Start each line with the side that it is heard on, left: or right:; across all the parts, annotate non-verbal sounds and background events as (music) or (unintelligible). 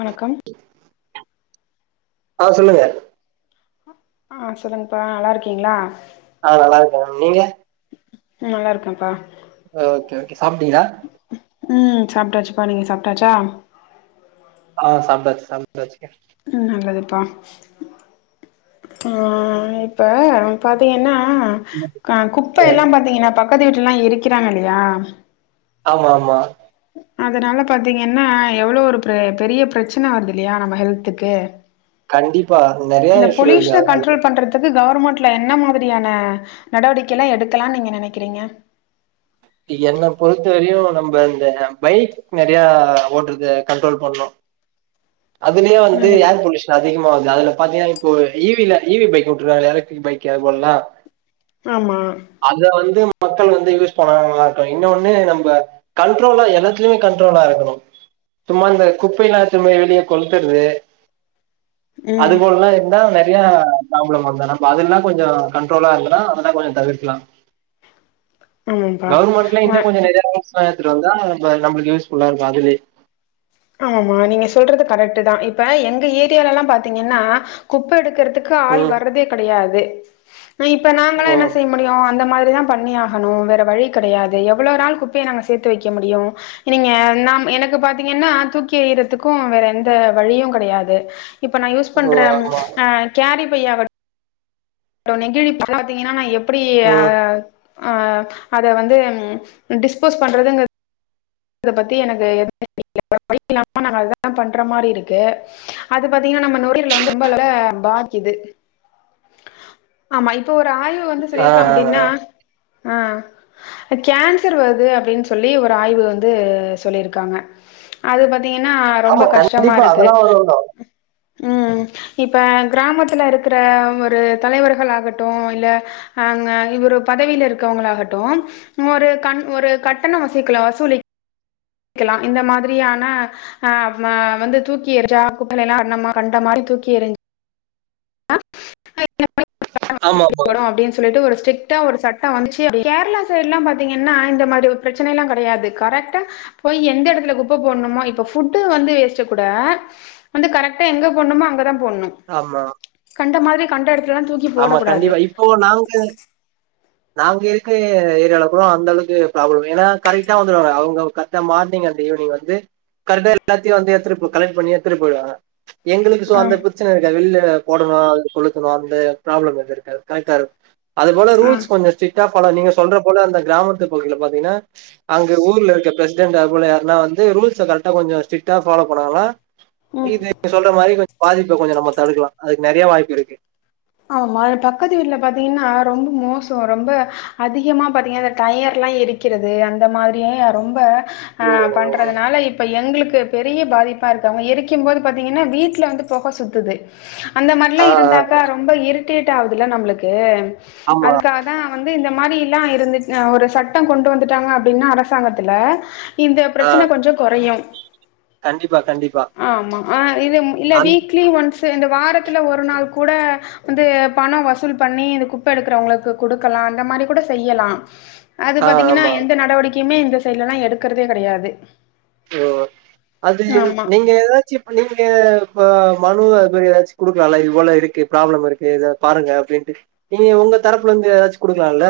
left: வணக்கம்
right: ஆ சொல்லுங்க
left: ஆ சொல்லுங்கப்பா நல்லா இருக்கீங்களா
right: ஆ நல்லா இருக்கங்க நீங்க
left: ம் நல்லா இருக்கப்பா
right: அ ஓகே ஓகே சாப்டீங்களா
left: ம் சாப்ட்டாச்சுப்பா நீங்க சாப்ட்டாச்சா
right: ஆ சாப்ட்டாச்சு சாப்ட்டாச்சு
left: ம் நல்லதுப்பா ஆ இப்ப பாத்தீங்கன்னா அ குப்பை எல்லா பாத்தீங்கன்னா பக்கத்து வீட்டுல எல்லா எரிக்கிறாங்க இல்லயா
right: ஆமா ஆமா
left: அதனால பாத்தீங்கன்னா எவ்ளோ ஒரு பெர் ஒரு பெரிய பிரச்சன வருது இல்லயா நம்ம ஹெல்த்துக்கு
right: கண்டிப்பா அது நெறையா விஷய இருக்கு அதனாலதா
left: க்கு கவர்மண்ட்ல என்ன மாதிரியான நடவடிக்கை எல்லா எடுக்கலானு நீங்க நெனைக்கிறீங்க
right: என்ன பொறுத்த வரையு நம்பா இந்த பைக் நெறையா ஓட்றத கண்ட்ரோல் பண்ணனு அதுலயே வந்து
left: நல்லது
right: ஏர் பொலிஷன் அதிகமாகுது அதுல பாத்தீங்கன்னா இப்போ இவி ல இவி பைக் வுட்டுருக்காங்கலே எலக்ட்ரிக் பைக் அது போலலா
left: ஆம்மா
right: அத வந்து மக்கள் வந்து யூஸ் போனங்களாட்டு இன்னொன்னு நம்ப கண்ட்ரோலா எல்லாத்துலமே கண்ட்ரோலா இருக்கணு சும்மா இந்த குப்பைலா எடுத்துட்டு போய் வெளியே கொளுத்துறது
left: ம்
right: அதுபோலலா இருந்தா நெறையா ப்ராப்ளம் வந்தா நம்ப அதுல்லா கெஞ்ச கண்ட்ரோலா இருந்தா அதலா கெஞ்ச தவிர்கலா
left: ஆமாப்பா
right: கவர்மண்ட்லா இன்னொ
left: அ
right: கொஞ்ச நெறையா ரூல்ஸ்லா எடுத்துட்டு வந்தா இப்ப நம்மளுக்கு யூஸ் ஃபுல்லா இருக்கும் அதுலே
left: ஆமா நீங்க சொல்றது கரக்ட்டு தா இப்ப எங்க ஏரியால எல்லா பாத்தீங்கன்னா குப்ப எடுக்கறதுக் க்கு ஆள்
right: ம்
left: வர்றதே கிடையாது அ இப்ப நாங்களா
right: ஓ
left: என்னா செய் முடியு அந்த மாரிதா பண்ணி ஆகணு வேற வழி கிடையாது எவ்ளோ நாள் குப்பைய நாங்க சேத்து வைக்க முடியு நீங்க அ நாம் எனக்கு பாத்தீங்கன்னா தூக்கி எறிறதுக்கும் வேற எந்த வழியு கிடையாது இப்ப நா யூஸ்
right: ஓ
left: பண்ற
right: ஆமா
left: ஆ ம் கரி பை ஆகட் டோ நெகிழி பாத்தீங்கன்னா நா எப்டி் அ
right: ம்
left: அ ஆ அத வந்து ம் டிஸ்போஸ் பண்றதுங்கறது அத பத்தி எனக்கு எது தெரில்ல வேற வழி இல்லாமா நாங்க அதா பண்ற மாரி இருக்கு அது பாத்தீங்கன்னா நம்ப நுரையிரல்ல வந்து (unintelligible) பாதிக்குது ஆமா இப்ப ஒரு ஆய்வு வந்து
right: ஆ
left: சொல்லிருக்காங்க
right: ஆ ஆ
left: அப்டின்னா அ கன்சர் வருது அப்டின் சொல்லி ஒரு ஆய்வு வந்து து சொல்லிருக்காங்க அது பாத்தீங்கன்னா ரொம்ப
right: ஆமா
left: கஷ்டம்மா
right: கண்டிப்பா
left: இருக்கு
right: அதெல்லாம் ஒரு வரும்.
left: ம் இப்ப கிராமத்துல இருக்குற ஒரு தலைவர்கள் ஆகட்டு இல்ல ஆங்க இவரு பதவில இருக்குறவங்கலா ஆகட்டு ஒரு கண் ஒரு கட்டண வசூக்கல வசூலிக் கல்லா இந்த மாதிரியான ஆ ம வந்து தூக்கி எறிச்சா குப்பைல எல்லா கண் மா கண்ட மாரி தூக்கி எறிஞ் (inaudible)
right: ஆமா ஆமா
left: அப்பிடின் சொல்லிட்டு ஒரு ஸ்ட்ரிக்டா ஒரு சட்டோ வந்துருச்சி அப்டி கேரளா சைடு பாத்தீங்கன்னா இந்த மாதிரி ஒரு பிரச்சனைல்லா கெடயாது கரெக்டா போய் எந்த எடத்துல குப்பை போட்ணுமோ இப்ப ஃபுட்டு வந்து வேச்சாக் கூட வந்து கரெக்டா எங்க போட்ணுமோ அங்க தா போட்ணூ
right: ஆமா
left: கண்ட மாரி கண்ட எடத்துலல்லா தூக்கி போடக் கூடாது
right: ஓ நாங்க நாங்க இருக்க ஏரியால கூட அந்த அளவுக்கு பிராபலம் ஏன்னா கரீக்டா வந்துருவாங்க அவங்க கா ந்த மார்னிங் அண்டு ஈவினிங் வந்து கரெக்டா எல்லத்தையூ வந்து எத்துட் பே கலெக்ட் பண்ணி எட்த்துனு போயிடுவாங்க எங்களுக்கு சோ
left: அ
right: அந்த பிரச்சனை கொடயாது வெள்ளில்ல போடனோ கொளுத்தனோ அந்த பிராபலம் வந்து இருக்காது கரெக்டா இருக் அது போல
left: அ
right: ரூல்ஸ் கொஞ்சோ ஸ்ட்ரிக்ட் டா ஃபாலோ நீங்க சொல்ற போல அந்த கிராமத்து பகுதில பாத்தீங்ன்னா அங்க ஊர்ல இருக்கர பிரசிடன்ட்டாக் கூட யார்னா வந்து ரூல்ஸ் கரெக்டா கொஞ்சோ ஸ்ட்ரிக்டா ஃபாலோ பண்ணாங்கனா
left: ம்
right: இது சொல்ற மாரி கொஞ்சோ பாதிப்பு கொஞ்சோ நம்ம தடுக்கலா அதுக்கு நறைய வாய்ப்பு இருக்கு
left: ஆமா பக்கத்து வீட்டுல பாத்தீங்கன்னா ரொம்ப மோசோ ரொம்ப அதிகமா பாத்தீங்ன்னா அந்த டயர் எல்லா எரிக்கிறது அந்த மாரியே ரொம்ப ஆ
right: ஓ,
left: பண்றதுனால இப் இப்ப எங்களுக்கு பெரிய பாதிப்பா இருக்கு அவங்க எரிக்கும் போது பாத்தீங்ன்னா வீட்டுல வந்து பொக சுத்துது அந்த மாரிலா
right: ஆ ஆ
left: இருந்தாக்கா ரொம்ப இரிட்டேட் ஆகுதுல நம்மளுக்கு
right: ஆமா
left: அதுக்காகத் இதா வந்து இந்த மாரி எல்லா இருந்துச்சு ஒரு சட்டோ கொண்டு வந்துட்டாங்கன்னா அப்பிடின்னா அரசாங்கத்துல இந்த
right: ஆ
left: பிரச்சன கொஞ்சோ குறையோ
right: கண்டிப்பா கண்டிப்பா
left: ஆ ஆமா ஆ இது இல்ல
right: அந்
left: வீக்லி ஒன்ஸ்சு இந்த வாரத்துல ஒரு நாள் கூட வந்து பணம் வசூல் பண்ணி இந்த குப்ப எடுக்குறவங்களுக்கு கொடுக்கலா அந்த மாரி கூட செய்யலா அது
right: ஆ
left: பாத்தீங்கன்னா
right: ஆமா
left: எந்த நடவடிக்கையுமே இந்த சைடுல்லா எடுக்குறதே கெடயாது
right: ஓ அது நீங்க ஏதாவத் ச்சி இப்ப நீங்க இப்ப மனு அது மாரி ஏதாச்சூ குடுக்குலான்ல்ல இவ்ளோ இருக்கு பிராபளம் இருக்கு இத பாருங்க அப்புடின்ட்டு நீங்க உங்க தரப்புல இருந்து ஏதாச்சூ குடுக்கலான்ல்ல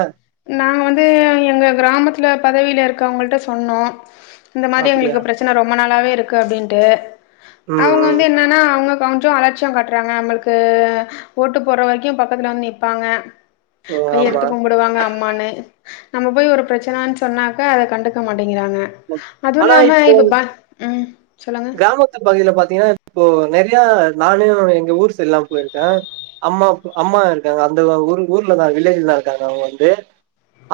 left: நாங்க வந்து எங்க கிராமத்துல பதவியில இருக்கவங்களிட்ட சொன்னோ இந்த மாதிரி
right: அப்டியா
left: எங்களுக்கு பிரச்சனை ரொம்ப நாளாகவே இருக்கு அப்புடின்ட்டு
right: ம்
left: அவுங்க
right: ம்
left: வந்து என்னன்னா அவுங்க கொஞ்சோ அலட் சியோ காட்டுறாங்க நம்ளுக்கு ஓட்டு போற வரைக்கூ பக்கத்துல வந்து நிப்பாங்க
right: ஓ
left: கைய
right: ஆமா
left: எடுத்து கும்புடுவாங்க அம்மான்னு நம்ம போய் ஒரு பிரச்சனன்னு சொன்னாக்க அதை கண்டுக்க மாட்டேங்கிறாங்க அதுவூ
right: ஆனா
left: இல்லாம
right: இப்போ
left: இப்பே பா ம் சொல்லுங்க
right: கிராமத்து பகுதியில பாத்தீங்கன்னா இப்போ நெரிய நானேஎங்க ஊர் சைடுலா போயிருக்கே அம்மா வு அம்மா இருக்காங்க அந்த ஊர் ஊர்லதா வில்லேஜ்லதா இருக்காங்க அவுங்க வந்து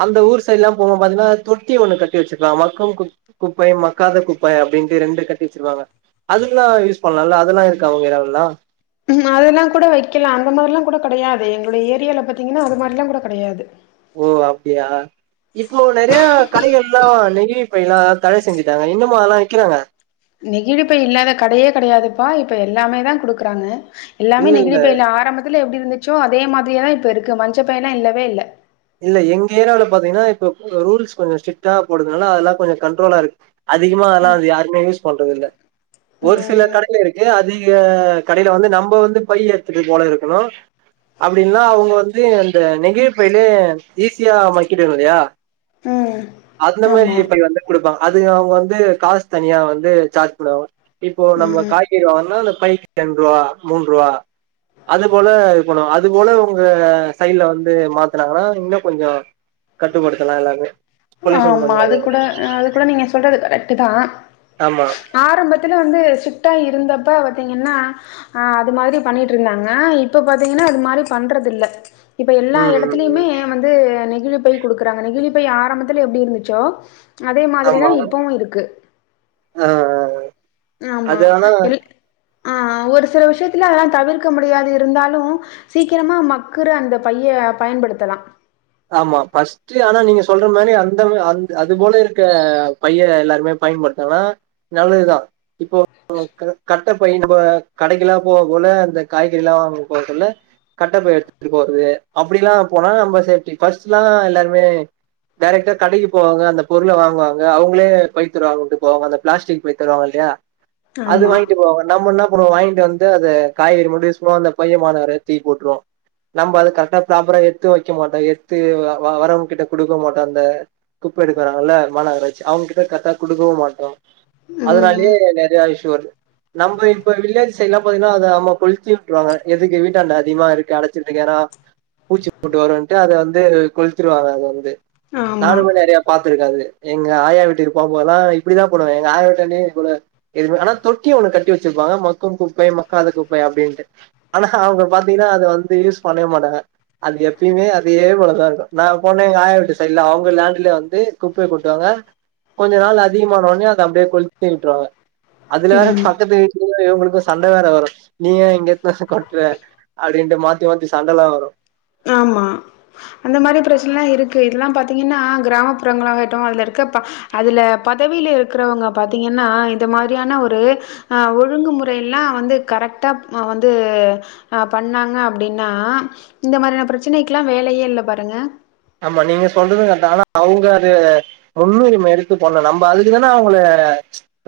right: அந்த ஊர் சைடுல்லா போவ் போது பாத்திங்ன்னா தொட்டி ஒன்னு கட்டி வச்சிருப்பாங்க மக்கும் குப் குப்பை மக்காத குப்பை அப்புடின்ட்டு ரெண்டு கட் டி வச்சிருவாங்க அதுக்கெல்லா யூஸ் பண்லா இல்ல அதெல்லா இருக்கா உங்க ஏரியவ்ல்லா
left: ம் அதெல்லா கூட வைக்கலா அந்த மாதிரிலா கூட கெடயாது எங்களுடைய ஏரியாவில பாத்தீங்கன்னா அது மாதிரிலா கூட கெடயாது
right: ஓ அப்பிடியா இப்போ நெறய கடைகள்லா நெகிழி பைல்லா தடை செஞ்சுடாங்க இன்னுமா அதல்லா விக்குறாங்க
left: நெகிழி பை இல்லாத கடையே கேடயாதுப்பா இப்ப எல்லாமே தா குடுக்குறாங்க எல்லாமே
right: இல்ல இல்ல
left: நெகிழிப்பைல்ல ஆரம்பத்துல எப்டி இருச்சோ அதே மாதிரியே தா இப்ப இருக்கு மஞ்ச பையெல்லா இல்லவே இல்ல
right: இல்ல எங்க ஏரியாவுல பாத்தீங்கன்னா இப்ப ரூல்ஸ் கொஞ்சோ ஸ்ட்டா போடுதுனால அதெல்லா கொஞ்சோ கண்ட்ரோலா இருக்கு அதிகமா அதெல்லா அது யாருமே யூஸ் பண்றது இல்ல ஒரு சில
left: ம்
right: கடயில இருக்கு அதிக கடயில வந்து நம்ம வந்து பை எத்துட்டு போல இருக்குணு அப்டின்னா அவுங்க வந்து அந்த நெகிழ் பை இதுலே ஈஸியா மக்கிட்டு இல்லியா
left: ம்
right: அந்த
left: ஆமா
right: மேரி பை வந்து குடுப்பாங்க அது அவுங்க வந்து காஸ் தனியா வந்து சார்ஜ் பண்ணுவாங்க இப்போ நம்ம
left: ம்
right: காய் காய்கறி வாங்குன்னா அந்த பைக்கு ரெண்டு ரூவா மூன் ரூவா அது போல இது பண்ணுவாங்க அது போல உங்க சைட்ல வந்து மாத் துனாங்கனா இன்னு கொஞ்சோ கட்டுப்படுத்தலா எல்லாமே பொல்யூஷன்
left: ஆமா
right: கொஞ்சோ
left: அது
right: நல்லது
left: கூட அது கூட நீங்க சொல்றது கரெக்ட் தா
right: ஆமா
left: ஆரம்பத்துல வந்து ஸ்ட்ரிக்ட்டா இருந்தப்ப பாத்தீங்கன்னா ஆ அது மாரி பண்ணிட்டு இருந்தாங்க இப்ப பாத்தீங்கன்னா அது மாரி பண்றது இல்ல இப்ப எல்லா
right: ம் ம்
left: எடத்துலியுமே
right: ம்
left: வந்து நெகிழி பை குடுக்குறாங்க நெகிழி பை ஆரம்பத்துல எப்டி இருந்துச்சோ அதே மாதிரி தா இப்பவு இருக்கு
right: அ அ அ
left: ஆமா எல் ஆ ஒரு சில விஷியத்துல அதெல்லா தவிர்க்க முடியாது இருந்தாலு சீக்கிரமா மக்குரு அந்த பைய பயன்படுத்துல்லா
right: ஆமா ஃபர்ஸ்ட் இருந்துச்சீ ஆனா நீங்க சொல்ற மாரி அந்த அந்த அது போல இருக்க பைய எல்லாருமே பயன்படுத்தனா நல்லதுதா இப்போ க க கட் கட்டபை நம்ப கடைக்கெல்லா போக போல அந்த காய்கறிலா வாங்க போகதுல்ல கட்டப்பைய் எடுத்துட்டு போறது அப்டிலா போனா நம்ம சேஃப்டி ஃபர்ஸ்ட்ல்லா எல்லாருமே டெரக்டா கடைக்கு போவாங்க அந்த பொருள வாங்குவாங்க அவுங்களே பைத் தருவாகனுட்டு போவாங்க அந்த பிளாஸ்டிக் பை தருவாங்க இல்லியா அது
left: ஆமா
right: வாங்கிட்டு போவாங்க நம்மென்னா அப்றோ வாங்கிட்டு வன்ட்டு அத காய்கறி மட்டு யூஸ் பண்ணுவோ அந்த பையா மாணவரியா தூக்கி போட்ருவோ நம்ம அது கரெக்டா ப்ராப்பரா எத்து வைக்க மாட்டோ எத்து வரவங்க கிட்ட குடுக்க மாட்டோ அந்த குப்ப எடுக்க வறாங்கல்ல மாநகராட்சி அவுங்க கிட்ட கரெக்ட்டா குடுக்கவு மாட்டோ அதுனாலயே
left: ம்
right: நெறைய இச்சு வருது நம்ம இப்ப வில்லேஜ் சைடுல்லா பாத்தீங்கன்னா அத அம்மா கொளித்தி விட்றுவாங்க எதுக்கு வீட்டாண்ட அதிமா இருக்கு அடச்சிட்டு இருக்க ஏனா பூச்சி புட்டு வருண்ட்டு அத வந்து கொளுத்துருவாங்க அத வந்து
left: ஆமா
right: நானுமே நெறைய பாத்துருக்காது எங்க ஆயா வீட்டுக்கு போபோதல்லா இப்டிதா பண்ணுவ எங்க ஆயா வீட்டாண்டயே கூட இதுகான தொட்டி ஒன்னு கட்டி வச்சிருப்பாங்க மக்கு குப்பை மக்காத குப்பை அப்டின்ட்டு ஆனா அவுங்க பாத்தீங்கனா அத வந்து யூஸ் பண்ண மாட்டாக அது எப்பியுமே அதே குப்பயோடதா இருக்கு நா போனே எங்க ஆய வீட்டு சைட்ல அவுங்க லெண்டுல வந்து குப்பய கொட்டுவாங்க கொஞ்சோ நாள் அதிகமானவோனே அத அப்டியே கொளித்தீவுட்டுர்வாங்க அதுல வேற
left: ம்
right: பக்கத்து விட் இதுல இவுங்களுக்கு சண்ட வேற வரு நீ ஏ இங்க வந்து கொட்ற அப்டிட்டு மாத்தி மாத்தி சண்டலா வரு
left: ஆம்மா அந்த மாரி பிரச்சனலா இருக்கு இதெல்லா பாத்தீங்கன்னா கிராமப்புறங்களாகட்டு அதுல இருக்க ப்பா அதுல பதவியில இருக்கறவங்க பாத்தீங்கன்னா இந்த மாரியான ஒரு அ ஒழுங்குமுறை எல்லா வந்து கரெக்டா வந்து அ பண்ணாங்க அப்டின்னா இந்த மாரியான பிரச்சனைக்கிலா வேலயே இல்ல பாருங்க
right: ஆமா நீங்க சொல்றது கரெக்ட் ஆனா அவுங்க அது முன்னுரிமை எடுத்து பண்ணணு நம்ம அதுக்கு தான அவுங்கள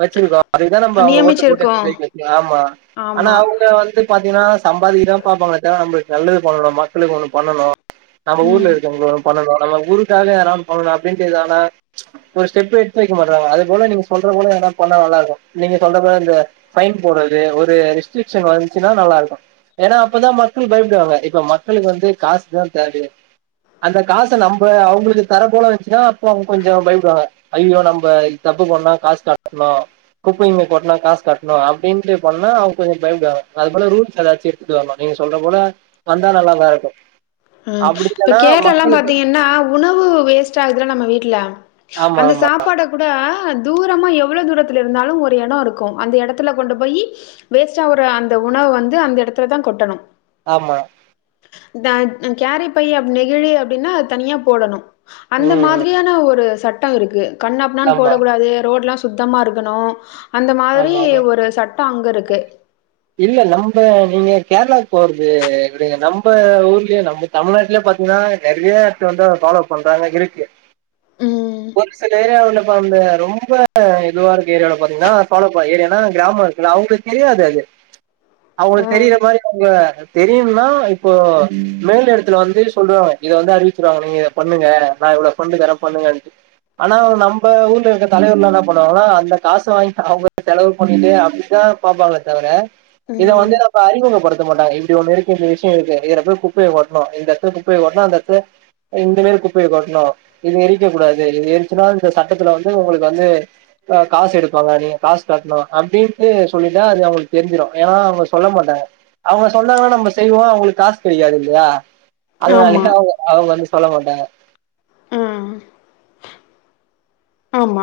right: வச்சிருக்கோ அதுக்குதா நம்போ அவுங்கள ஓட்டு
left: நியமிச்சிருக்கோ
right: போட்டு ஜெய்க்க வெச்சிறோ ஆமா ஆனா
left: ஆமா
right: அவுங்க வந்து பாத்தீங்கன்னா சம்பாதிக்க தா பாப்ங்க தா நம்மளுக்கு நல்லது பண்ணுன மக்களுக்கு ஒண்ணு பண்ணணு நம்ம ஊர்ல
left: ம்
right: இருக்கவங்க பண்ணணும் நம்ம ஊருக்காக யாராவுது பண்ணணு அப்டின்துனா ஒரு ஸ்டெப் எடுத்து வக்க மாட்டறாங்க அது போல நீங்க சொல்ற போல என்ன பண்ணா நல்லா இருக்கு நீங்க சொல்ற போல இந்த பைன் போடுறது ஒரு ரெஸ்ட்ரிக்ஷன் வந்துச்சுன்னா நல்லா இருக்கு ஏன்னா அப்ப தா மக்கள் பயப்படுவாங்க இப்ப மக்களுக்கு வந்து காசுதா தேவயே அந்த காச நம்ம அவங்களுக்கு தர போல வச்சுன்னா அப்போ அவங்க கொஞ்சோ பயப்படுவாங்க ஐய்யோ நம்ம இத் தப்பு போண்ணா காசு கட்டனோ குபிங்க கொட்டா காசு கட்னோ அபிடின்டு பண்ணா அவங்க கொஞ் பயுபுடுவாக அது போல ரூல்ஸ் ஏதாசி (unintelligible) நீங்க சொல்ற போல வந்தா நல்லலா இருக்கும் அப்டிஇல்லான மக்
left: அப்ரம் பாத்திகனா உணவு வேஸ்ட் ஆகுதுல நம்ம வீட்டுல
right: ஆமா
left: அந்த
right: ஆமா
left: சாப்பாட கூட தூரமா எவ்வளவு தூரத்துல இருந்தாலு ஒரு எடோ இருக்கோ அந்த எடதுல கொண்டு போயி வேஸ்டாவற அந்த உணவு வந்து அந்த இடதலதா கொட்டனு
right: ஆமா
left: தட் கேரி பை அப் நெகிழி அப்டினா தனியா போடனு அந்த
right: ம்
left: மாதிரியான ஒரு சட்டோ இருக்கு கண்ண பின்னானு
right: ஆமா
left: போடகூடாது ரோடுல சு சுத்தமா இருகனு அந்த மாரி
right: ஆமா ஆமா
left: ஒரு சட்டோ அங்கு இருக்கு
right: இல்ல நம்ப நீங்க கேரளாகு போறது இபடி நம்ப ஊர்லியே நமக் தமிழ்நாட்ல பாத்தீங்ன்னா நெறய இத்து வந்து அத ஃபாலோ பண்றாங்க இருக்கு
left: ம்
right: ஒரு சில ஏரியாவ உள்ள பாம்ப ரொம்ப இதுவா இருக்கு ஏரியாவுல பாத்தீங்ன்னா ஃபாலோபாய் ஏரியானா கிராம இருக்குல அவ்ங்ளுக் தெரியாது அது
left: ஆ
right: அவ்ங்ளுக்கு தெரிற மாரி அவ்ங்க தெரியும்னா இப்போ மேல் இடத்துல வந்து சொல்ற இத வந்து அறிவிச்சிருவாங்க நீங்க இத பண்ணுங்க நா இவ்லோ ஃபண்டு தர பண்ணுங்கன்ட்டு ஆனா நம்ம ஊர்ல இருகுற தலைவர்லா என்ன பண்ணுவாங்கன்னா அந்த காசு வாங்கி அவ்ங்க செலவு பண்ணிட்டு அப்டித்தா பாப்பாங்க தவர இத வந்து
left: ம்
right: நம்ம அறிமுகப்படுத்த மாட்டாங்க இப்டி ஒன்னு இருக்கு இந்த விஷயோ இருக்கு இத எனக்கு குப்பய கொட்ணு இந்த போய் ஒட்னா அந்தத்து இந்த மேரி குப்பைய கொட்ணு இது எரிக்க கூடாது இது எரிச்சுன்னா இந்த சட்டத்துல வந்து உங்களுக்கு வந்து காசு எடுப்பாங்க நீங்க காசு கட்ணு அப்டின்ட்டு சொல்லிட்டா அது அவங்களுக் தெரிஞ்சிரு ஏன்னா அவ்ங்க சொல்ல மாட்டாங்க அவ்ங்க சொன்னாங்கன்னா நம்ம செய்வோ அவ்ங்ளுக்கு காசு கெடைக்காது இல்லயா அதனாலயே
left: ஆமா
right: அவ்ங்க அவ்ங்க வந்து சொல்ல மாட்டாங்க
left: ம் ஆமா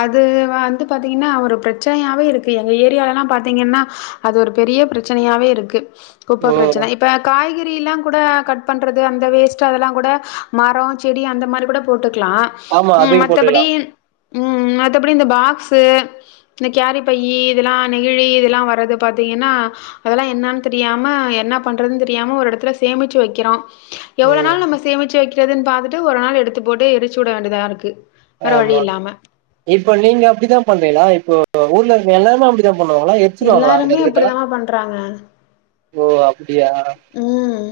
left: அது வந்து பாத்தீங்ன்னா ஒரு பிரச்சனயாவே இருக்கு எங்க ஏரியாலல்லா பாத்தீங்ன்னா அது ஒரு பெரிய பிரச்சனயாவே இருக்கு குப்ப
right: ம்
left: பிரச்சன இப் இப்ப காய்கறிலா கூட கட் பண்றது அந்த வேஸ்ட்டு அதெல்லா கூட மரொ செடி அந்த மாரி கூட போட்டுக்லா
right: ஆமா அதயு போட்டுக்லா
left: மம் மத்தபடி இந்த பாக்ஸு இந்த கேரி பையி இதெல்லா நெகிழி இதெல்லா வர்ரது பாத்திங்கன்னா அதெல்லா என்னன் தெரியாம என்ன பண்றதுன் தெரியாம ஒரு எடத்துல சேமிச்சு வைக்கொறோ எவ்ளோ
right: ம்
left: நாள் நம்ம சேமிச்சு வைக்கிறதுன்னு பாத்துட்டு ஒரு நாள் எடுத்து போட்டு எரிச்சு விட வேண்டியதா இருக்கு வேற வழி
right: ஆமா
left: இல்லாம
right: இப்போ நீங்க அப்டி தா பண்றீங்களா இப்போ ஊர்ல இருக்க எல்லாருமே அப்டி தா பண்ணுவாங்களா வச்சிருவாங்ளா அங்க
left: எல்லாருமே
right: இருக்கதுல்லா
left: அப்படிதாமா பண்றாங்க
right: ஓ அப்டியா
left: ம்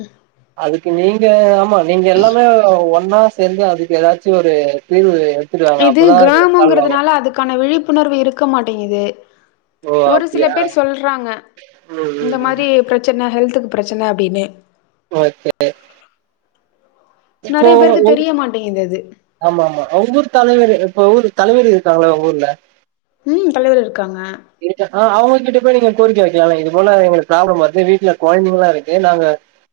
right: அதுக்கு நீங்க ஆமா நீங்க எல்லாமே ஒன்னா சேந்து அதுக்கு ஏதாச்சு ஒரு தீர்வு எடுத்துட்டு வாங்க
left: இது
right: அப்பதா அது சால்வ் ஆகு
left: கிராமங்கிறதுனால அதுக்கான விழிப்புணர்வு இருக்க மாட்டேங்குது
right: ஓ
left: ஒரு சில
right: அப்டியா
left: பேர் சொல்றாங்க
right: ம் ம்
left: இந்த
right: ம்
left: மாரி பிரச்சன ஹெல்த்துக் பிரச்சன அப்டின்னு
right: ஓகே இப்போ
left: நெறைய பேருக்கு
right: ஒ
left: தெரிய மாட்டேங்குது அது
right: ஆமா ஆமா அவ்ஊர் தலைவரு இப்ப ஒவ்வொரு தலைவரு இருக்காங்ள உங்க ஊர்ல
left: ம் தலைவர் இருக்காங்க
right: இருக்கு ஆ அவ்ங்ககிட்ட போய் நீங்க கோரிக்க வைக்கலால இது போல எங்களுக் ப்ராப்ளம் வருது வீட்ல கொழந்தைங்கள்ளா இருக்கு நாங்க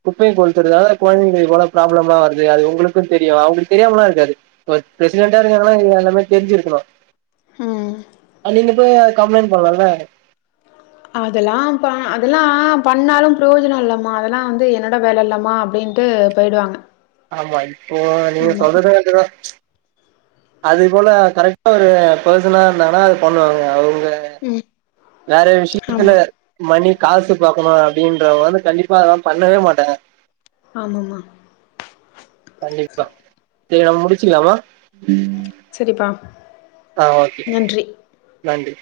right: குப்பைய கொல்துறதா கொழந்தைங்களுக் வர ப்ராம்ளம்லா வருது அது உங்ளுக்கு தெரியு அவ்ங்ளுக் தெரியாமலா இருக்காது ஒரு பிரசிடெண்டா இருக்காகன்னா எல்லாமே தெரிஞ்சுருக்கணு
left: ம்
right: அ நீங்க போய் கம்ப்ளைண்ட் பண்லால்ல
left: அதெல்லா பா அதெல்லா பண்ணாலு பிரயோஜன இல்லம்மா அதெல்லா வந்து என்னோட வேல இல்லம்மா அப்டின் ட்டு பேயிடுவாங்க
right: ஆமா இப்போ நீங்க சொல்றத (unintelligible) அது போல கரெக்ட்டா ஒரு பர்சனா இருந்தாங்கன்னா அது பண்ணுவாங்க அவுங்க
left: ம்
right: வேற விஷயத்துல
left: ஆமா
right: மணி காசு பாக்கணு அப்டின்றவங்க வந்து கண்டிப்பா அதலா பண்ணவே மாட்டாங்க
left: ஆமம்மா
right: கண்டிப்பா சேர் நம் முடிச்சுகலாமா ம்
left: சரிப்பா
right: அ ஓகே
left: நன்றி
right: நன்றி